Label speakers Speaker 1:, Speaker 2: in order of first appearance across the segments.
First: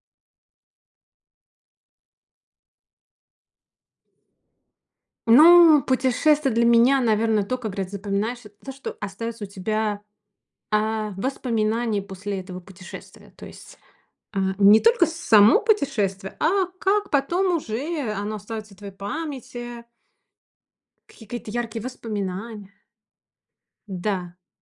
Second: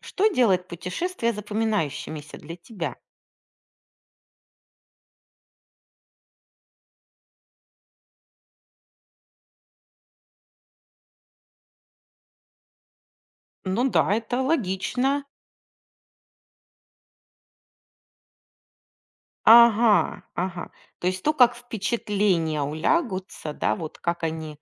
Speaker 1: Что делает путешествия запоминающимися для тебя?
Speaker 2: Ну, путешествие для меня, наверное, то, как говорят, запоминаешь, это то, что остается у тебя воспоминания после этого путешествия. То есть
Speaker 1: Ну да, это
Speaker 2: не только
Speaker 1: логично.
Speaker 2: само путешествие, а как потом уже оно остается в твоей памяти,
Speaker 1: Ага, ага. То есть то,
Speaker 2: какие-то
Speaker 1: как
Speaker 2: яркие
Speaker 1: впечатления
Speaker 2: воспоминания.
Speaker 1: улягутся, да, вот
Speaker 2: Да,
Speaker 1: как они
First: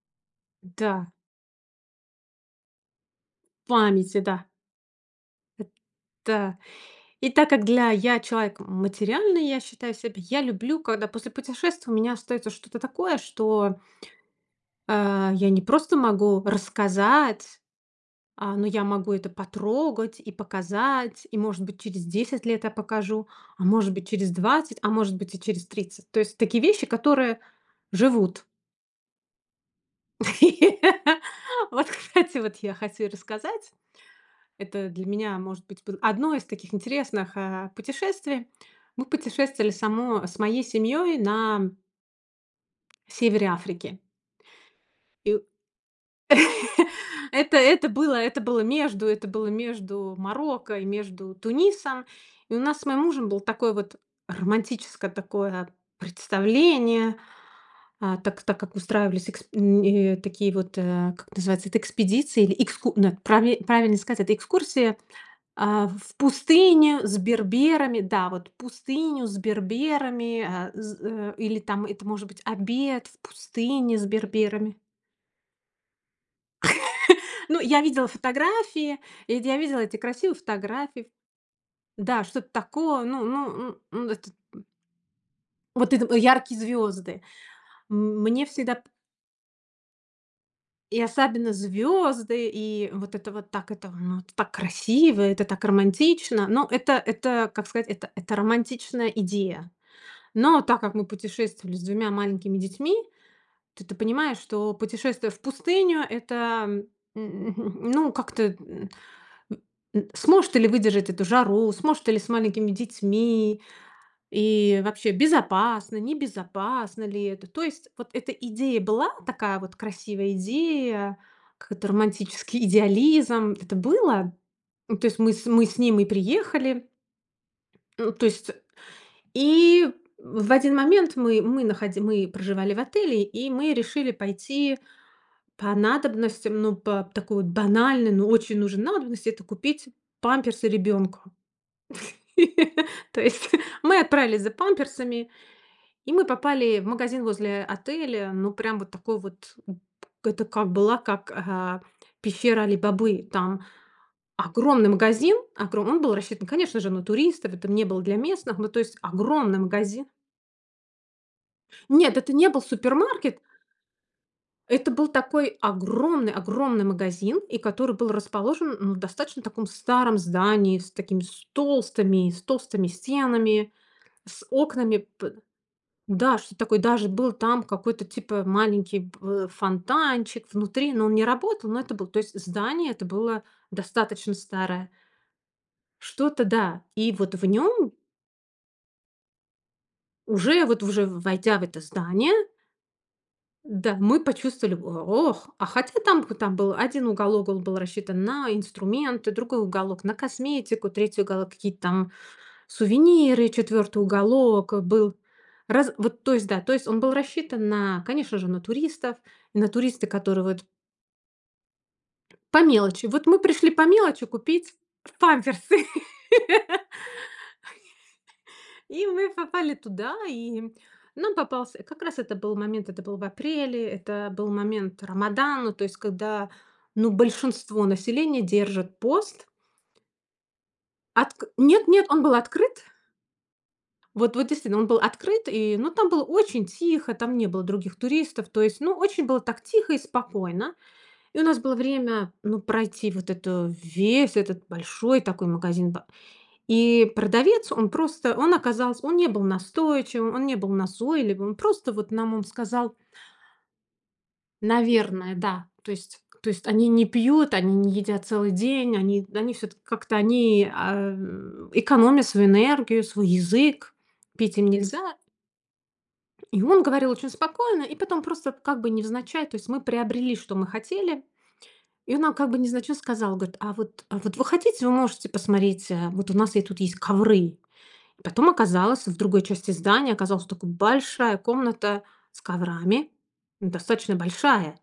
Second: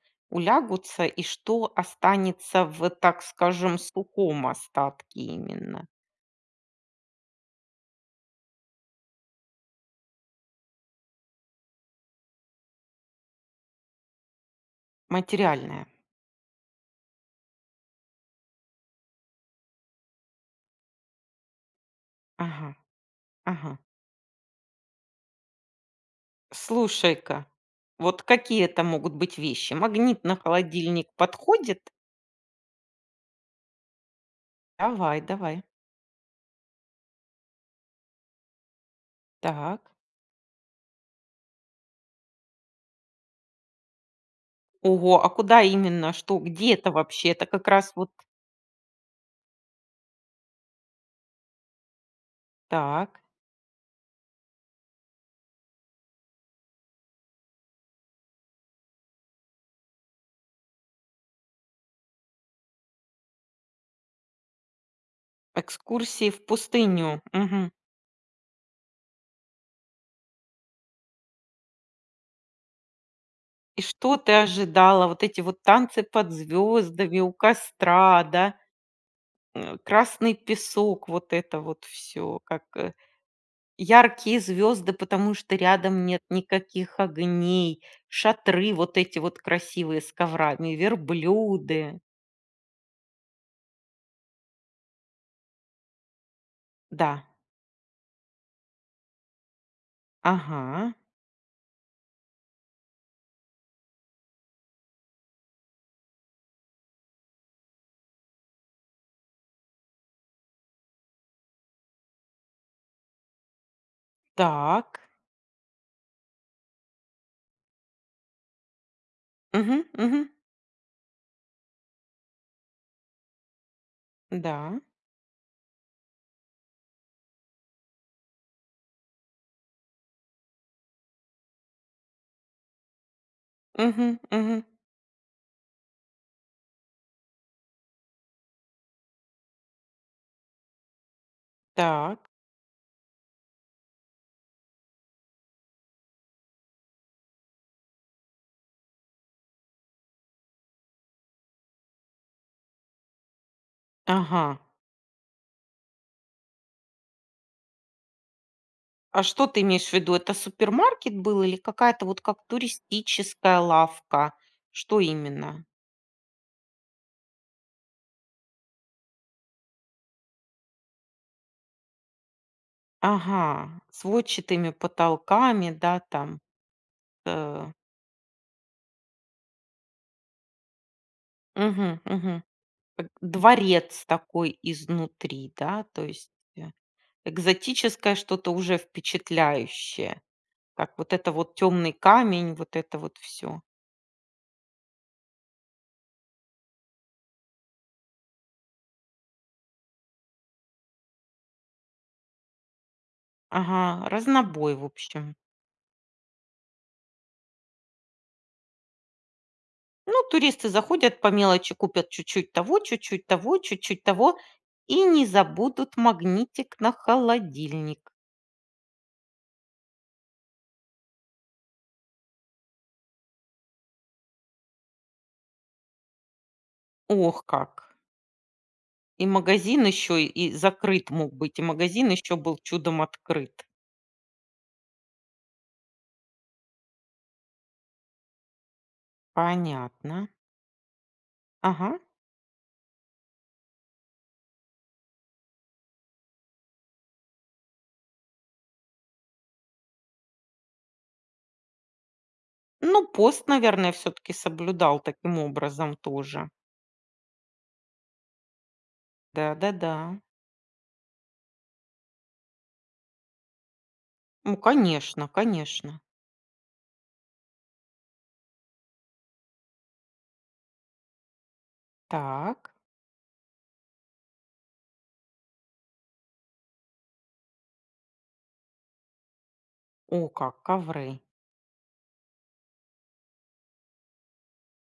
Speaker 2: да,
Speaker 1: улягутся и что останется в, так скажем,
Speaker 2: памяти, да.
Speaker 1: сухом остатке именно.
Speaker 2: Да. И так как для я человек материальный, я считаю себя, я люблю, когда после путешествия у меня остается что-то такое, что я не
Speaker 1: Материальное.
Speaker 2: просто могу рассказать, но я могу это потрогать и показать, и, может быть, через 10 лет я
Speaker 1: Ага,
Speaker 2: покажу, а
Speaker 1: ага.
Speaker 2: может быть, через 20, а может быть, и через 30. То есть такие вещи, которые
Speaker 1: Слушай-ка, вот
Speaker 2: живут.
Speaker 1: какие это могут быть вещи? Магнит на холодильник
Speaker 2: Вот,
Speaker 1: подходит?
Speaker 2: кстати, вот я хочу рассказать. Это для
Speaker 1: Давай,
Speaker 2: меня,
Speaker 1: давай.
Speaker 2: может быть, было одно из таких интересных путешествий. Мы путешествовали
Speaker 1: Так.
Speaker 2: само с моей семьей на севере Африки.
Speaker 1: Ого, а
Speaker 2: И
Speaker 1: куда именно? Что? Где это вообще? Это как раз вот.
Speaker 2: Это было между Марокко и между Тунисом. И у нас с моим
Speaker 1: Так,
Speaker 2: мужем было такое вот романтическое такое представление, так как устраивались такие вот, как называется, это экспедиции или экску нет, праве правильнее сказать, это экскурсия, в
Speaker 1: экскурсии в
Speaker 2: пустыню с
Speaker 1: пустыню. Мгм.
Speaker 2: берберами. Да, вот пустыню с берберами, или там это может быть обед в
Speaker 1: И
Speaker 2: пустыне с
Speaker 1: что ты
Speaker 2: берберами.
Speaker 1: ожидала? Вот эти вот танцы под звездами у
Speaker 2: Ну, я видела
Speaker 1: костра, да,
Speaker 2: фотографии, и я видела эти красивые
Speaker 1: красный песок,
Speaker 2: фотографии.
Speaker 1: вот это вот
Speaker 2: Да,
Speaker 1: все,
Speaker 2: что-то
Speaker 1: как
Speaker 2: такое, это
Speaker 1: яркие звезды, потому что
Speaker 2: вот
Speaker 1: рядом нет
Speaker 2: яркие
Speaker 1: никаких
Speaker 2: звезды.
Speaker 1: огней,
Speaker 2: Мне
Speaker 1: шатры
Speaker 2: всегда п
Speaker 1: вот эти вот красивые с коврами,
Speaker 2: И особенно
Speaker 1: верблюды.
Speaker 2: звезды, и вот это вот так, это, ну, это так красиво, это так романтично. Ну, это
Speaker 1: Да,
Speaker 2: это, как сказать, это романтичная идея. Но так
Speaker 1: ага,
Speaker 2: как мы путешествовали с двумя маленькими детьми, то ты понимаешь, что путешествие в пустыню— это, ну, как-то М, сможет ли выдержать эту жару, сможет ли с маленькими детьми, и
Speaker 1: так,
Speaker 2: вообще безопасно, небезопасно ли это. То есть вот эта идея была, такая вот
Speaker 1: мгм, мгм,
Speaker 2: красивая идея, какой-то романтический идеализм, это было.
Speaker 1: да,
Speaker 2: Ну, то есть мы с ним и приехали. Ну, то есть и в один момент мы проживали в отеле, и мы решили
Speaker 1: мгм, мгм,
Speaker 2: пойти по надобностям, ну, по такой вот банальной, но очень нужной надобности, это купить памперсы ребенку.
Speaker 1: так,
Speaker 2: То есть мы отправились за памперсами, и мы попали в магазин возле отеля. Ну, прям вот такой вот, это как была, пещера али. Там
Speaker 1: ага.
Speaker 2: огромный магазин, он был рассчитан, конечно же, на туристов, это не было для местных, ну, то есть
Speaker 1: А что
Speaker 2: огромный
Speaker 1: ты имеешь в
Speaker 2: магазин.
Speaker 1: виду? Это супермаркет был или какая-то
Speaker 2: Нет,
Speaker 1: вот
Speaker 2: это
Speaker 1: как
Speaker 2: не был супермаркет,
Speaker 1: туристическая лавка?
Speaker 2: это
Speaker 1: Что
Speaker 2: был такой
Speaker 1: именно?
Speaker 2: огромный-огромный магазин, и который был расположен ну, в достаточно таком старом здании, с такими с толстыми
Speaker 1: Ага,
Speaker 2: стенами, с
Speaker 1: сводчатыми
Speaker 2: окнами.
Speaker 1: потолками, да,
Speaker 2: Да,
Speaker 1: там.
Speaker 2: что такое, даже был там
Speaker 1: э,
Speaker 2: какой-то типа маленький фонтанчик внутри, но он не работал, но это
Speaker 1: Мгм,
Speaker 2: был, то есть
Speaker 1: мгм.
Speaker 2: здание это
Speaker 1: Как
Speaker 2: было
Speaker 1: Дворец
Speaker 2: достаточно
Speaker 1: такой
Speaker 2: старое.
Speaker 1: изнутри, да, то есть
Speaker 2: Что-то,
Speaker 1: э,
Speaker 2: да. И вот в нем
Speaker 1: экзотическое что-то уже впечатляющее.
Speaker 2: уже, вот
Speaker 1: Как
Speaker 2: уже
Speaker 1: вот это вот
Speaker 2: войдя в это
Speaker 1: темный
Speaker 2: здание,
Speaker 1: камень, вот это вот все.
Speaker 2: да, мы почувствовали, ох, а хотя там, там был один уголок, он был рассчитан на инструменты, другой уголок на косметику, третий уголок какие-то там сувениры, четвертый
Speaker 1: Ага,
Speaker 2: уголок,
Speaker 1: разнобой, в
Speaker 2: был
Speaker 1: общем.
Speaker 2: раз вот, то есть, да, то есть он был рассчитан на, конечно же, на туристов, и на туристы,
Speaker 1: Ну,
Speaker 2: которые вот
Speaker 1: туристы заходят по мелочи, купят чуть-чуть
Speaker 2: по
Speaker 1: того,
Speaker 2: мелочи.
Speaker 1: чуть-чуть
Speaker 2: Вот мы
Speaker 1: того,
Speaker 2: пришли по
Speaker 1: чуть-чуть
Speaker 2: мелочи
Speaker 1: того
Speaker 2: купить
Speaker 1: и не
Speaker 2: памперсы.
Speaker 1: забудут магнитик на холодильник.
Speaker 2: И мы попали туда, и нам попался как раз это был момент, это был в апреле, это был момент Рамадана, то есть когда, ну,
Speaker 1: Ох как!
Speaker 2: большинство населения держит
Speaker 1: И
Speaker 2: пост.
Speaker 1: магазин еще и закрыт мог
Speaker 2: Отк
Speaker 1: быть, и
Speaker 2: Нет-нет,
Speaker 1: магазин
Speaker 2: он был
Speaker 1: еще был
Speaker 2: открыт.
Speaker 1: чудом открыт.
Speaker 2: Вот вот действительно, он был открыт, и, ну, там было очень тихо, там не было других туристов. То есть, ну, очень было так тихо и
Speaker 1: Понятно.
Speaker 2: спокойно. И у нас было
Speaker 1: Ага.
Speaker 2: время, ну, пройти вот это весь этот большой такой магазин. И продавец, он просто, он оказался, он не был настойчивым, он не был назойливым, он просто вот нам он сказал,
Speaker 1: Ну, пост, наверное, все-таки соблюдал
Speaker 2: наверное,
Speaker 1: таким
Speaker 2: да.
Speaker 1: образом
Speaker 2: То
Speaker 1: тоже.
Speaker 2: есть они не пьют, они не едят целый день, они все-таки
Speaker 1: Да-да-да.
Speaker 2: как-то экономят свою энергию, свой язык,
Speaker 1: Ну,
Speaker 2: пить им нельзя.
Speaker 1: конечно, конечно.
Speaker 2: И он говорил очень спокойно, и потом просто как бы невзначай, то есть мы приобрели, что мы хотели. И он нам как бы
Speaker 1: Так.
Speaker 2: невзначай сказал, говорит, а вот вы хотите, вы можете посмотреть, вот у нас и тут есть ковры. И потом оказалось, в другой части здания
Speaker 1: О,
Speaker 2: оказалась
Speaker 1: как
Speaker 2: такая
Speaker 1: ковры.
Speaker 2: большая комната с коврами, ну, достаточно большая.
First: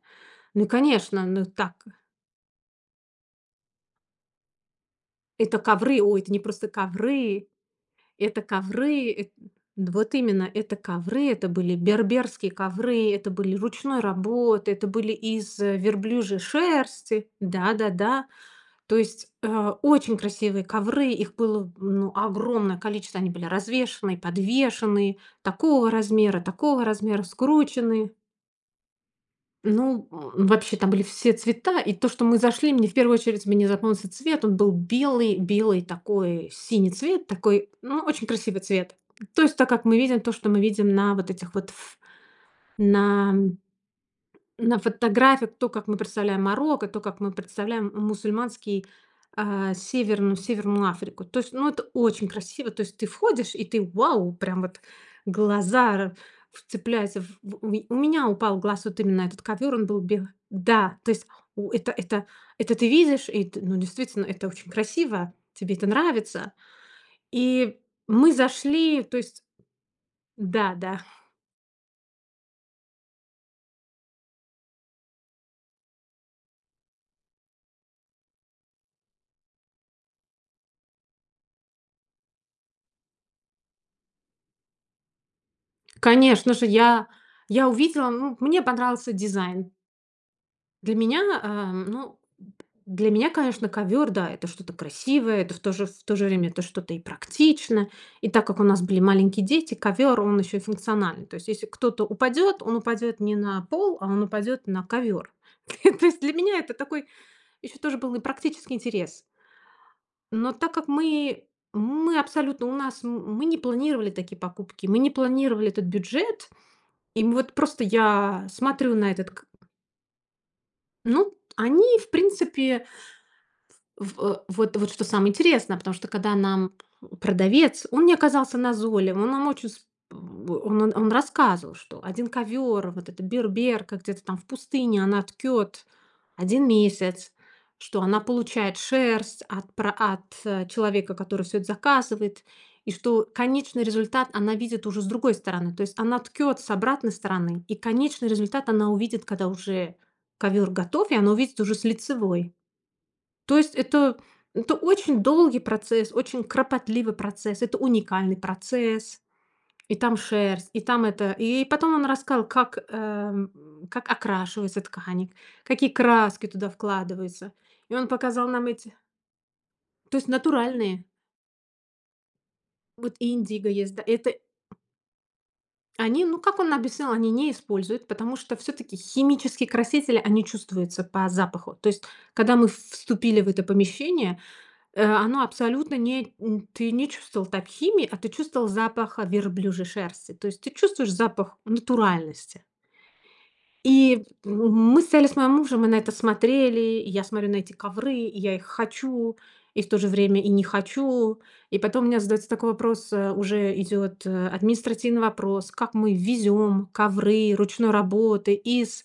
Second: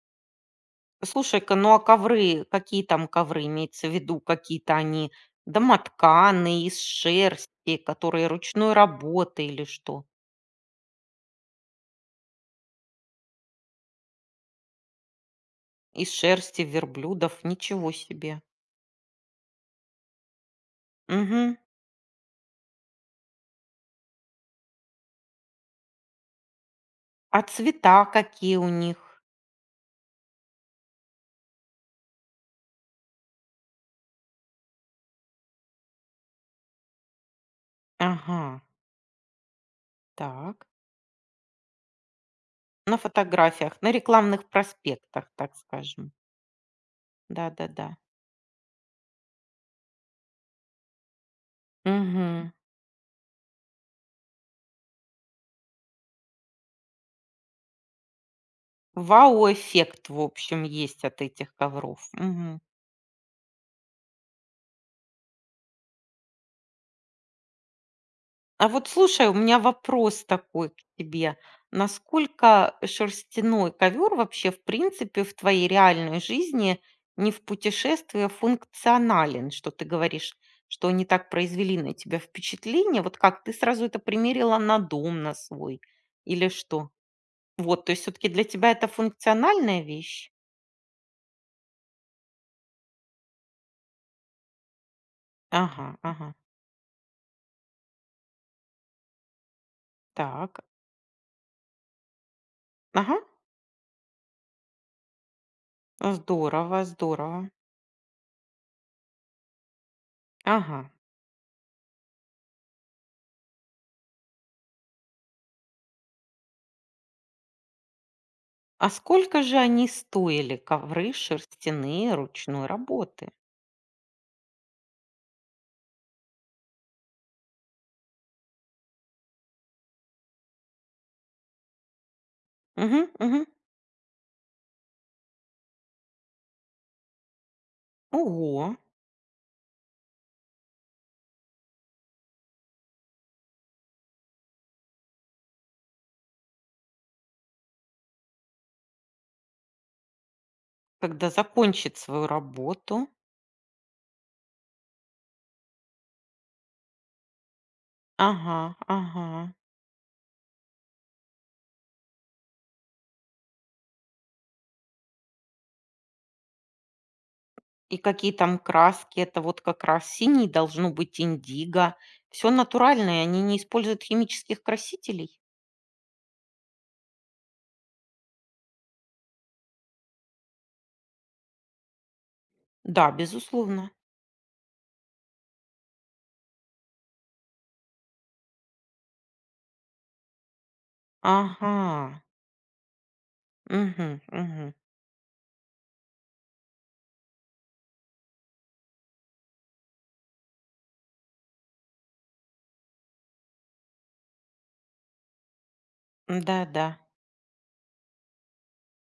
Speaker 2: Ну и, конечно, ну
Speaker 1: Слушай-ка,
Speaker 2: так,
Speaker 1: ну а ковры, какие там ковры? Имеется в виду какие-то они
Speaker 2: это ковры, ой, это не
Speaker 1: домотканые,
Speaker 2: просто
Speaker 1: из
Speaker 2: ковры.
Speaker 1: шерсти, которые
Speaker 2: Это
Speaker 1: ручной
Speaker 2: ковры, эт
Speaker 1: работы или что?
Speaker 2: вот именно, это ковры, это были берберские ковры, это были ручной работы, это были из,
Speaker 1: Из
Speaker 2: верблюжьей
Speaker 1: шерсти
Speaker 2: шерсти.
Speaker 1: верблюдов, ничего
Speaker 2: Да-да-да.
Speaker 1: себе.
Speaker 2: То есть, очень красивые ковры, их
Speaker 1: Мгм.
Speaker 2: было, ну, огромное количество. Они были развешенные, подвешенные, такого размера,
Speaker 1: А цвета
Speaker 2: скрученные.
Speaker 1: какие у них?
Speaker 2: Ну, вообще там были все цвета, и то, что мы зашли, мне в первую очередь мне запомнился цвет. Он был белый, белый такой, синий цвет, такой, ну, очень
Speaker 1: Ага,
Speaker 2: красивый цвет. То есть, так как мы видим то, что мы
Speaker 1: так.
Speaker 2: видим на вот этих вот
Speaker 1: На
Speaker 2: на
Speaker 1: фотографиях, на рекламных
Speaker 2: на
Speaker 1: проспектах,
Speaker 2: фотографиях
Speaker 1: так
Speaker 2: то, как мы
Speaker 1: скажем.
Speaker 2: представляем Марокко, то, как мы
Speaker 1: Да-да-да.
Speaker 2: представляем мусульманский, Северную Африку. То есть, ну, это очень
Speaker 1: Мгм.
Speaker 2: красиво. То есть ты входишь, и ты вау, прям вот глаза р вцепляются у меня упал глаз вот именно на этот ковер, он был
Speaker 1: Вау-эффект, в
Speaker 2: белый,
Speaker 1: общем,
Speaker 2: да,
Speaker 1: есть
Speaker 2: то
Speaker 1: от
Speaker 2: есть
Speaker 1: этих
Speaker 2: у
Speaker 1: ковров. Мгм.
Speaker 2: это ты видишь, и т ну, действительно, это очень красиво, тебе это нравится. И мы
Speaker 1: А вот
Speaker 2: зашли, то
Speaker 1: слушай, у
Speaker 2: есть
Speaker 1: меня вопрос такой
Speaker 2: да,
Speaker 1: к
Speaker 2: да.
Speaker 1: тебе. Насколько шерстяной ковер вообще, в принципе, в твоей реальной жизни, не в путешествии, функционален? Что ты говоришь, что они так произвели на тебя впечатление? Вот как ты сразу это примерила на дом на свой или
Speaker 2: Конечно же,
Speaker 1: что?
Speaker 2: я
Speaker 1: Вот, то есть
Speaker 2: увидела,
Speaker 1: все-таки
Speaker 2: ну,
Speaker 1: для
Speaker 2: мне
Speaker 1: тебя это
Speaker 2: понравился дизайн.
Speaker 1: функциональная вещь?
Speaker 2: Для меня, ну, для меня, конечно, ковер, да, это что-то красивое, это в то
Speaker 1: Ага,
Speaker 2: же, в то же
Speaker 1: ага,
Speaker 2: время это что-то и практично. И так как у нас были маленькие дети, ковер, он еще и
Speaker 1: так,
Speaker 2: функциональный. То есть, если кто-то упадет, он
Speaker 1: ага,
Speaker 2: упадет не на пол, а он упадет на ковер. То есть для меня это
Speaker 1: здорово,
Speaker 2: такой
Speaker 1: здорово,
Speaker 2: еще тоже был и практический интерес. Но так как
Speaker 1: ага.
Speaker 2: мы абсолютно у нас, м, мы не планировали такие покупки, мы не планировали этот бюджет, и вот просто я
Speaker 1: А
Speaker 2: смотрю на этот,
Speaker 1: сколько же они стоили, ковры
Speaker 2: ну, они, в
Speaker 1: шерстяные ручной
Speaker 2: принципе.
Speaker 1: работы?
Speaker 2: Вот что самое интересное, потому что когда нам продавец, он не оказался назойлив, он нам очень с он рассказывал, что один ковер,
Speaker 1: Угу,
Speaker 2: вот эта
Speaker 1: угу.
Speaker 2: берберка где-то там в пустыне, она ткет 1 месяц, что она
Speaker 1: Ого,
Speaker 2: получает шерсть от пра от, человека, который все это заказывает, и что конечный результат она видит уже с другой стороны. То есть она ткет с обратной стороны, и конечный результат она увидит, когда уже ковер готов, и
Speaker 1: когда
Speaker 2: она увидит уже с
Speaker 1: закончит свою
Speaker 2: лицевой.
Speaker 1: работу.
Speaker 2: То есть это очень долгий процесс, очень кропотливый процесс, это уникальный
Speaker 1: Ага,
Speaker 2: процесс.
Speaker 1: ага.
Speaker 2: И там шерсть, и там это. И потом он рассказал, как, как окрашивается ткань, какие краски туда вкладываются. И
Speaker 1: И
Speaker 2: он
Speaker 1: какие
Speaker 2: показал
Speaker 1: там
Speaker 2: нам эти,
Speaker 1: краски? Это вот как раз
Speaker 2: то есть
Speaker 1: синий должно
Speaker 2: натуральные.
Speaker 1: быть индиго. Все
Speaker 2: Вот
Speaker 1: натуральное,
Speaker 2: и
Speaker 1: они не
Speaker 2: индиго есть, да.
Speaker 1: используют
Speaker 2: Это
Speaker 1: химических красителей?
Speaker 2: они, ну, как он объяснил, они не используют, потому что все-таки химические красители, они чувствуются по запаху. То есть, когда мы
Speaker 1: Да,
Speaker 2: вступили в это
Speaker 1: безусловно.
Speaker 2: помещение, оно абсолютно не н ты не чувствовал там химии, а ты чувствовал запах, верблюжьей шерсти. То есть ты чувствуешь запах
Speaker 1: Ага.
Speaker 2: натуральности.
Speaker 1: Угу,
Speaker 2: И,
Speaker 1: угу.
Speaker 2: мы стояли с моим мужем и на это смотрели, и я смотрю на эти ковры, и я их хочу, и в то же время и не хочу. И потом у меня задается такой вопрос, уже идет административный вопрос, как мы
Speaker 1: Да,
Speaker 2: везем
Speaker 1: да.
Speaker 2: ковры ручной работы из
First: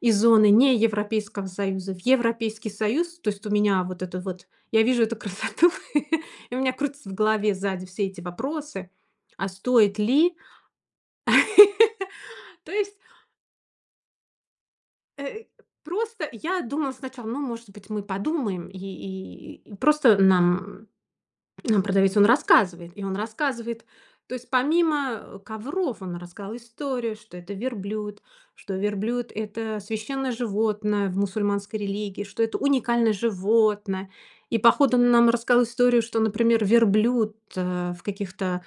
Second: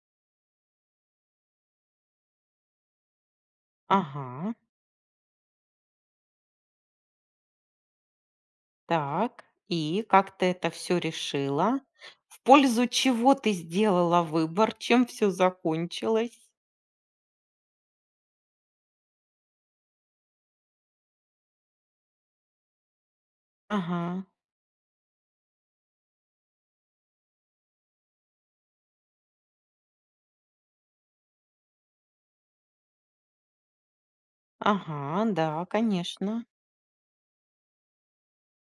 Speaker 2: из зоны не Европейского Союза в Европейский Союз. То есть у меня вот это вот
Speaker 1: Ага.
Speaker 2: я вижу эту красоту, и у меня крутятся в голове сзади все эти вопросы.
Speaker 1: Так,
Speaker 2: А стоит
Speaker 1: и
Speaker 2: ли?
Speaker 1: как ты это все решила? В
Speaker 2: То
Speaker 1: пользу
Speaker 2: есть
Speaker 1: чего ты сделала выбор? Чем все
Speaker 2: Э, просто
Speaker 1: закончилось?
Speaker 2: я думала сначала, ну, может быть, мы подумаем, и просто нам продавец, он рассказывает, и он рассказывает,
Speaker 1: Ага,
Speaker 2: то есть помимо, ковров, он рассказал историю, что это верблюд, что верблюд — это священное животное в мусульманской религии, что это уникальное животное. И походу он
Speaker 1: ага,
Speaker 2: нам рассказал
Speaker 1: да,
Speaker 2: историю, что,
Speaker 1: конечно.
Speaker 2: например, верблюд, в каких-то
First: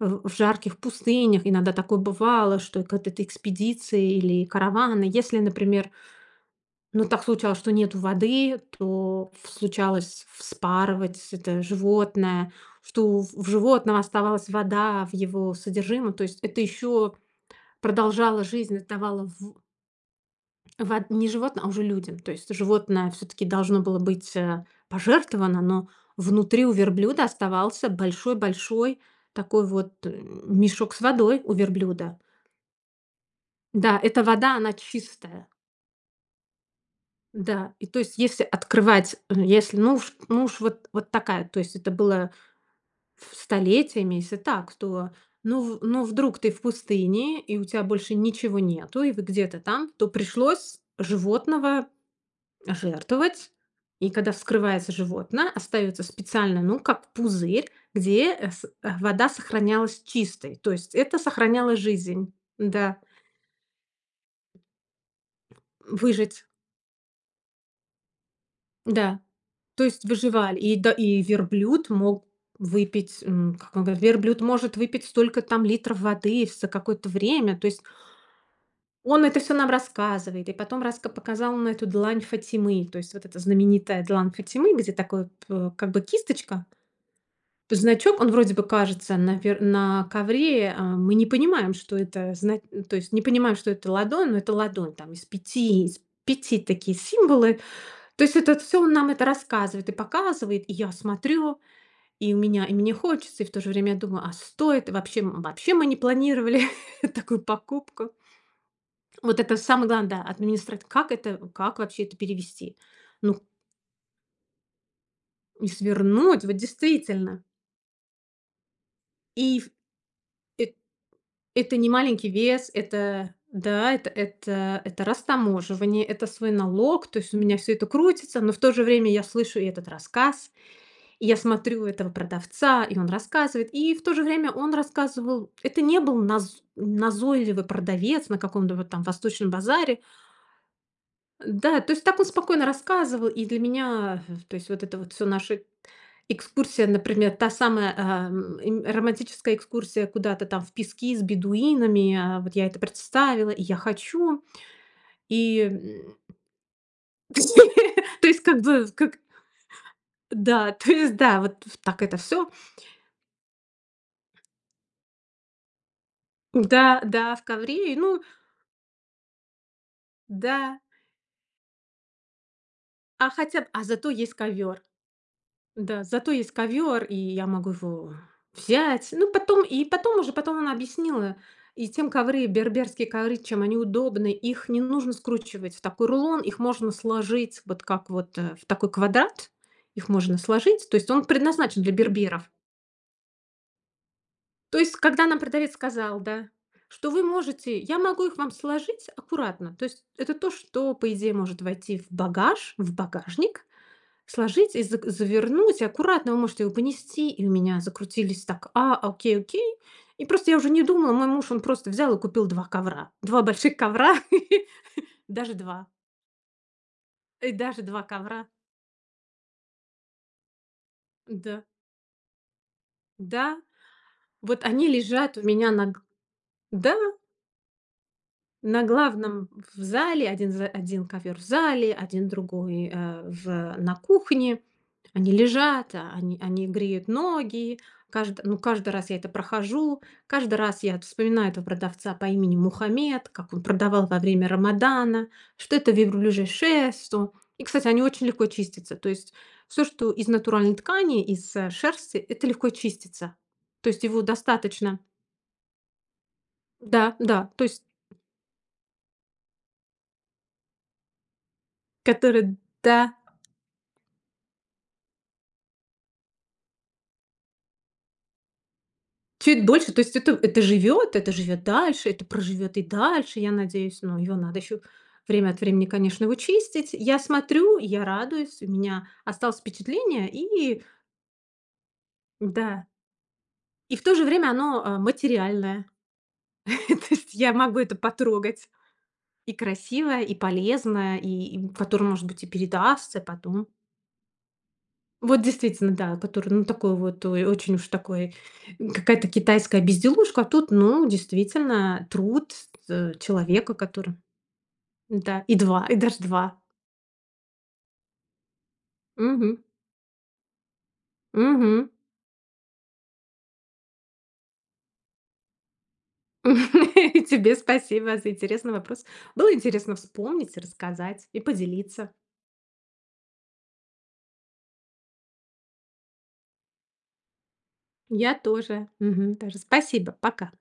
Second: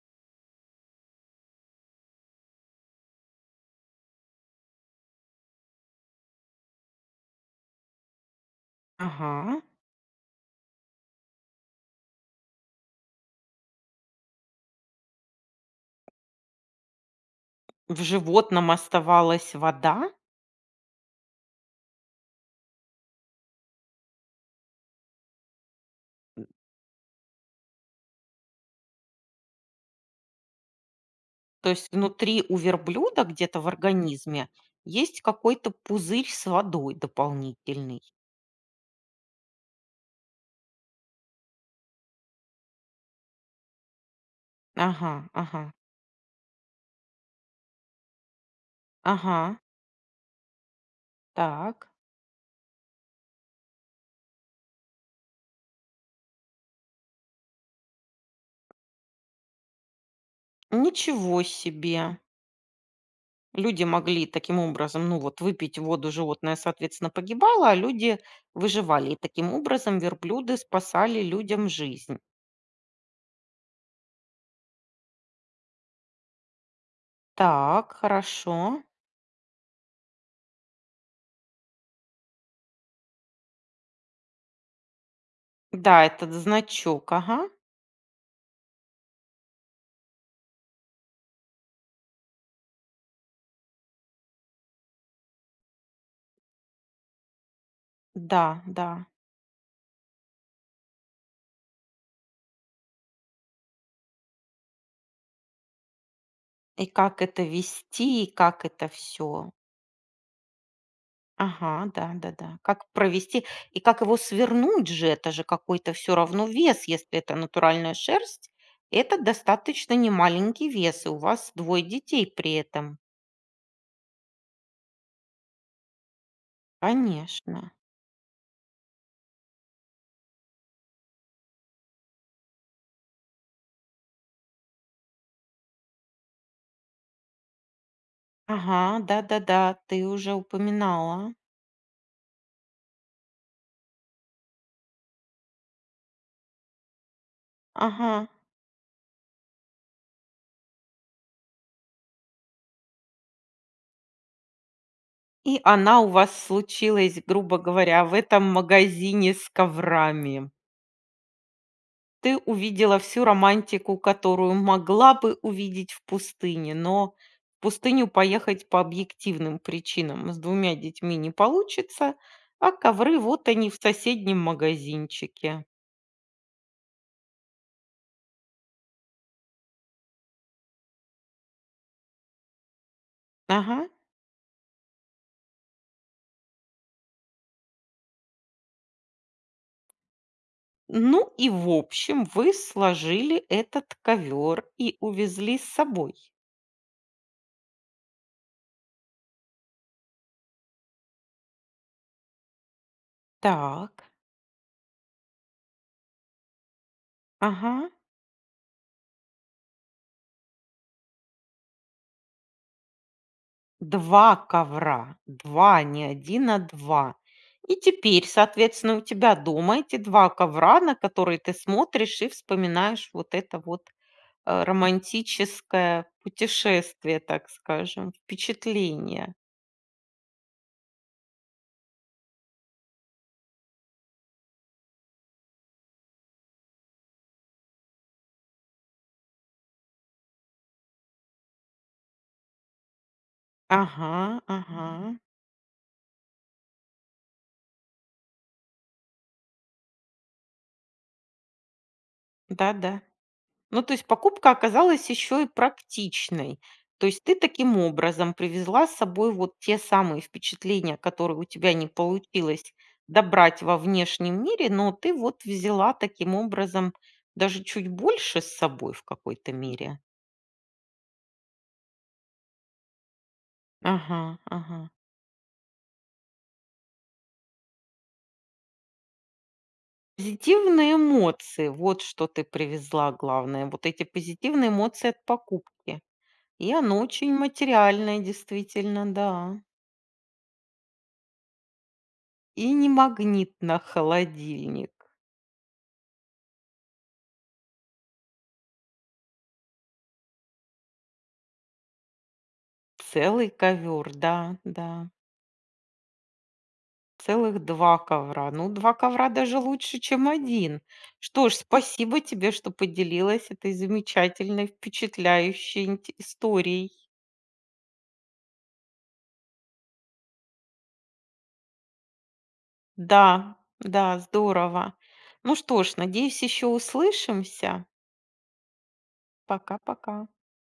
Speaker 2: в жарких пустынях, иногда такое бывало, что к от этой экспедиции или караваны, если, например, ну, так случалось, что нету воды, то в
Speaker 1: Ага.
Speaker 2: случалось вспарывать это животное, что в животном оставалась вода в его содержимом. То есть это еще
Speaker 1: В
Speaker 2: продолжало
Speaker 1: животном
Speaker 2: жизнь, это давало
Speaker 1: оставалась
Speaker 2: в
Speaker 1: вода?
Speaker 2: вод не животным, а уже людям. То есть животное все таки должно было быть, пожертвовано, но внутри у верблюда оставался большой-большой такой вот, мешок с водой у
Speaker 1: То есть
Speaker 2: верблюда.
Speaker 1: внутри у верблюда где-то в
Speaker 2: Да, эта
Speaker 1: организме
Speaker 2: вода, она
Speaker 1: есть
Speaker 2: чистая.
Speaker 1: какой-то пузырь с водой
Speaker 2: Да, и то
Speaker 1: дополнительный?
Speaker 2: есть если открывать, если, ну уж вот такая, то есть это было в столетиями, если так, то
Speaker 1: Ага,
Speaker 2: ну
Speaker 1: ага,
Speaker 2: в ну вдруг ты в пустыне, и у тебя больше ничего нету, и вы где-то
Speaker 1: ага.
Speaker 2: там, то пришлось животного
Speaker 1: Так.
Speaker 2: жертвовать. И когда вскрывается животное, остается специально, ну, как пузырь, где вода сохранялась чистой. То есть это
Speaker 1: Ничего
Speaker 2: сохраняло
Speaker 1: себе!
Speaker 2: жизнь. Да,
Speaker 1: Люди могли таким образом, ну вот, выпить воду,
Speaker 2: выжить.
Speaker 1: животное, соответственно, погибало, а люди выживали. И
Speaker 2: Да.
Speaker 1: таким
Speaker 2: То
Speaker 1: образом
Speaker 2: есть
Speaker 1: верблюды
Speaker 2: выживали. И да, и
Speaker 1: спасали людям
Speaker 2: верблюд
Speaker 1: жизнь.
Speaker 2: мог выпить, как он говорит, верблюд может выпить столько там литров воды за какое-то время. То есть
Speaker 1: Так, хорошо.
Speaker 2: он это все нам рассказывает. И потом раска показал на эту длань Фатимы. То есть вот эта знаменитая длань Фатимы, где такой как бы
Speaker 1: Да, этот
Speaker 2: кисточка,
Speaker 1: значок, ага.
Speaker 2: значок, он вроде бы кажется на ковре, а мы не понимаем, что это зна то есть не понимаем, что это ладонь, но это ладонь там из пяти такие символы. То есть это
Speaker 1: Да,
Speaker 2: все
Speaker 1: да.
Speaker 2: он нам это рассказывает и показывает, и я смотрю. И у меня и мне хочется, и в то же время я думаю: "А стоит? Вообще вообще мы не планировали
Speaker 1: И как
Speaker 2: такую
Speaker 1: это
Speaker 2: покупку".
Speaker 1: вести, и как это
Speaker 2: Вот
Speaker 1: все.
Speaker 2: это самое главное, да, администрат как это как
Speaker 1: Ага,
Speaker 2: вообще
Speaker 1: да,
Speaker 2: это
Speaker 1: да, да.
Speaker 2: перевести?
Speaker 1: Как
Speaker 2: Ну,
Speaker 1: провести, и как его свернуть же, это же
Speaker 2: и
Speaker 1: какой-то все
Speaker 2: свернуть,
Speaker 1: равно
Speaker 2: вот
Speaker 1: вес, если это
Speaker 2: действительно.
Speaker 1: натуральная шерсть, это
Speaker 2: И в
Speaker 1: достаточно немаленький
Speaker 2: эт
Speaker 1: вес, и у вас
Speaker 2: Это
Speaker 1: двое
Speaker 2: не
Speaker 1: детей
Speaker 2: маленький
Speaker 1: при
Speaker 2: вес,
Speaker 1: этом.
Speaker 2: это да, это это растаможивание, это свой налог, то есть у меня все
Speaker 1: Конечно.
Speaker 2: это крутится, но в то же время я слышу и этот рассказ. И я смотрю этого продавца, и он рассказывает. И в то же время он рассказывал, это не был назойливый продавец на каком-то
Speaker 1: Ага,
Speaker 2: вот там восточном
Speaker 1: да-да-да,
Speaker 2: базаре.
Speaker 1: ты уже упоминала.
Speaker 2: Да, то есть так он спокойно рассказывал, и для меня, то есть вот это вот все наша экскурсия, например, та самая
Speaker 1: Ага.
Speaker 2: романтическая экскурсия куда-то там в пески с бедуинами, а, вот я это представила, и я хочу, и
Speaker 1: И она у
Speaker 2: м,
Speaker 1: вас случилась, грубо говоря, в
Speaker 2: то есть
Speaker 1: этом
Speaker 2: как бы, как,
Speaker 1: магазине с коврами.
Speaker 2: да, то есть да, вот вот так это
Speaker 1: Ты
Speaker 2: все,
Speaker 1: увидела всю романтику, которую могла бы увидеть в пустыне,
Speaker 2: да,
Speaker 1: но
Speaker 2: да, в
Speaker 1: в
Speaker 2: ковре,
Speaker 1: пустыню
Speaker 2: ну,
Speaker 1: поехать по объективным причинам с двумя
Speaker 2: да,
Speaker 1: детьми не получится, а ковры
Speaker 2: а
Speaker 1: вот
Speaker 2: хотя б
Speaker 1: они в
Speaker 2: а зато есть
Speaker 1: соседнем
Speaker 2: ковер.
Speaker 1: магазинчике.
Speaker 2: Да, зато есть ковер, и я могу его взять. Ну, потом она объяснила, и тем ковры, берберские ковры, чем они
Speaker 1: Ага.
Speaker 2: удобны. Их не нужно скручивать в такой рулон, их можно сложить вот как вот, в такой квадрат. Их можно сложить, то есть он
Speaker 1: Ну и в
Speaker 2: предназначен для
Speaker 1: общем,
Speaker 2: берберов.
Speaker 1: вы сложили этот ковер
Speaker 2: То есть
Speaker 1: и
Speaker 2: когда нам
Speaker 1: увезли с
Speaker 2: продавец
Speaker 1: собой.
Speaker 2: сказал, да, что вы можете я могу их вам сложить аккуратно. То есть это то, что, по идее, может войти в багаж, в багажник.
Speaker 1: Так,
Speaker 2: Сложить и зак завернуть, и аккуратно вы можете его понести. И у
Speaker 1: ага.
Speaker 2: меня закрутились так: "А, окей, окей". И просто я уже не думала. Мой муж, он просто взял и купил два ковра. Два больших ковра,
Speaker 1: Два ковра,
Speaker 2: даже
Speaker 1: два,
Speaker 2: 2,
Speaker 1: не один, а 2.
Speaker 2: и
Speaker 1: И
Speaker 2: даже 2
Speaker 1: теперь,
Speaker 2: ковра.
Speaker 1: соответственно, у тебя дома эти 2 ковра, на которые ты
Speaker 2: Да,
Speaker 1: смотришь и вспоминаешь вот это
Speaker 2: да,
Speaker 1: вот,
Speaker 2: вот они лежат у меня на г
Speaker 1: романтическое
Speaker 2: да,
Speaker 1: путешествие, так скажем,
Speaker 2: на
Speaker 1: впечатление.
Speaker 2: главном в зале. Один ковер в зале, один другой, э, в на кухне. Они лежат, а они греют ноги. Ну, каждый раз я это прохожу. Каждый раз я вспоминаю этого продавца по имени Мухаммед, как он продавал
Speaker 1: Ага,
Speaker 2: во время
Speaker 1: ага.
Speaker 2: Рамадана, что это верблюжье шерсть. Что... И, кстати, они очень легко чистятся. То есть все, что из натуральной ткани, из шерсти, это легко
Speaker 1: Да-да.
Speaker 2: чистится.
Speaker 1: Ну,
Speaker 2: То
Speaker 1: то
Speaker 2: есть
Speaker 1: есть
Speaker 2: его
Speaker 1: покупка
Speaker 2: достаточно.
Speaker 1: оказалась еще и практичной. То
Speaker 2: Да,
Speaker 1: есть ты
Speaker 2: да. То
Speaker 1: таким
Speaker 2: есть,
Speaker 1: образом привезла с собой вот те самые впечатления, которые у тебя не
Speaker 2: который...
Speaker 1: получилось
Speaker 2: Да,
Speaker 1: добрать во внешнем мире, но ты вот взяла таким образом даже чуть больше с собой в какой-то
Speaker 2: чуть дольше, то
Speaker 1: мере.
Speaker 2: есть это живет дальше, это проживет и дальше, я надеюсь. Но
Speaker 1: Ага,
Speaker 2: его надо еще
Speaker 1: ага.
Speaker 2: время от времени, конечно, его чистить. Я смотрю, я радуюсь, у меня осталось впечатление, и
Speaker 1: Позитивные эмоции, вот что ты
Speaker 2: да.
Speaker 1: привезла главное, вот
Speaker 2: И в
Speaker 1: эти
Speaker 2: то же время
Speaker 1: позитивные
Speaker 2: оно, а,
Speaker 1: эмоции от
Speaker 2: материальное.
Speaker 1: покупки. И оно
Speaker 2: То
Speaker 1: очень
Speaker 2: есть я могу это
Speaker 1: материальное,
Speaker 2: потрогать.
Speaker 1: действительно,
Speaker 2: И
Speaker 1: да.
Speaker 2: красивое, и полезное, и которое, может быть, и
Speaker 1: И не
Speaker 2: передастся
Speaker 1: магнит
Speaker 2: потом.
Speaker 1: на холодильник.
Speaker 2: Вот действительно, да, который, ну, такой вот, ой, очень уж такой, какая-то китайская безделушка, а тут, ну, действительно, труд,
Speaker 1: Целый
Speaker 2: человека,
Speaker 1: ковер,
Speaker 2: который
Speaker 1: да, да.
Speaker 2: да, и два, и даже 2.
Speaker 1: Целых 2 ковра. Ну, 2 ковра
Speaker 2: Мгм.
Speaker 1: даже лучше, чем один. Что ж,
Speaker 2: Мгм.
Speaker 1: спасибо тебе, что поделилась этой замечательной, впечатляющей инте историей.
Speaker 2: И тебе спасибо за интересный вопрос. Было интересно вспомнить, рассказать и поделиться.
Speaker 1: Да, да, здорово. Ну что ж, надеюсь, еще услышимся.
Speaker 2: Я тоже. Мгм. Даже спасибо.
Speaker 1: Пока-пока.
Speaker 2: Пока.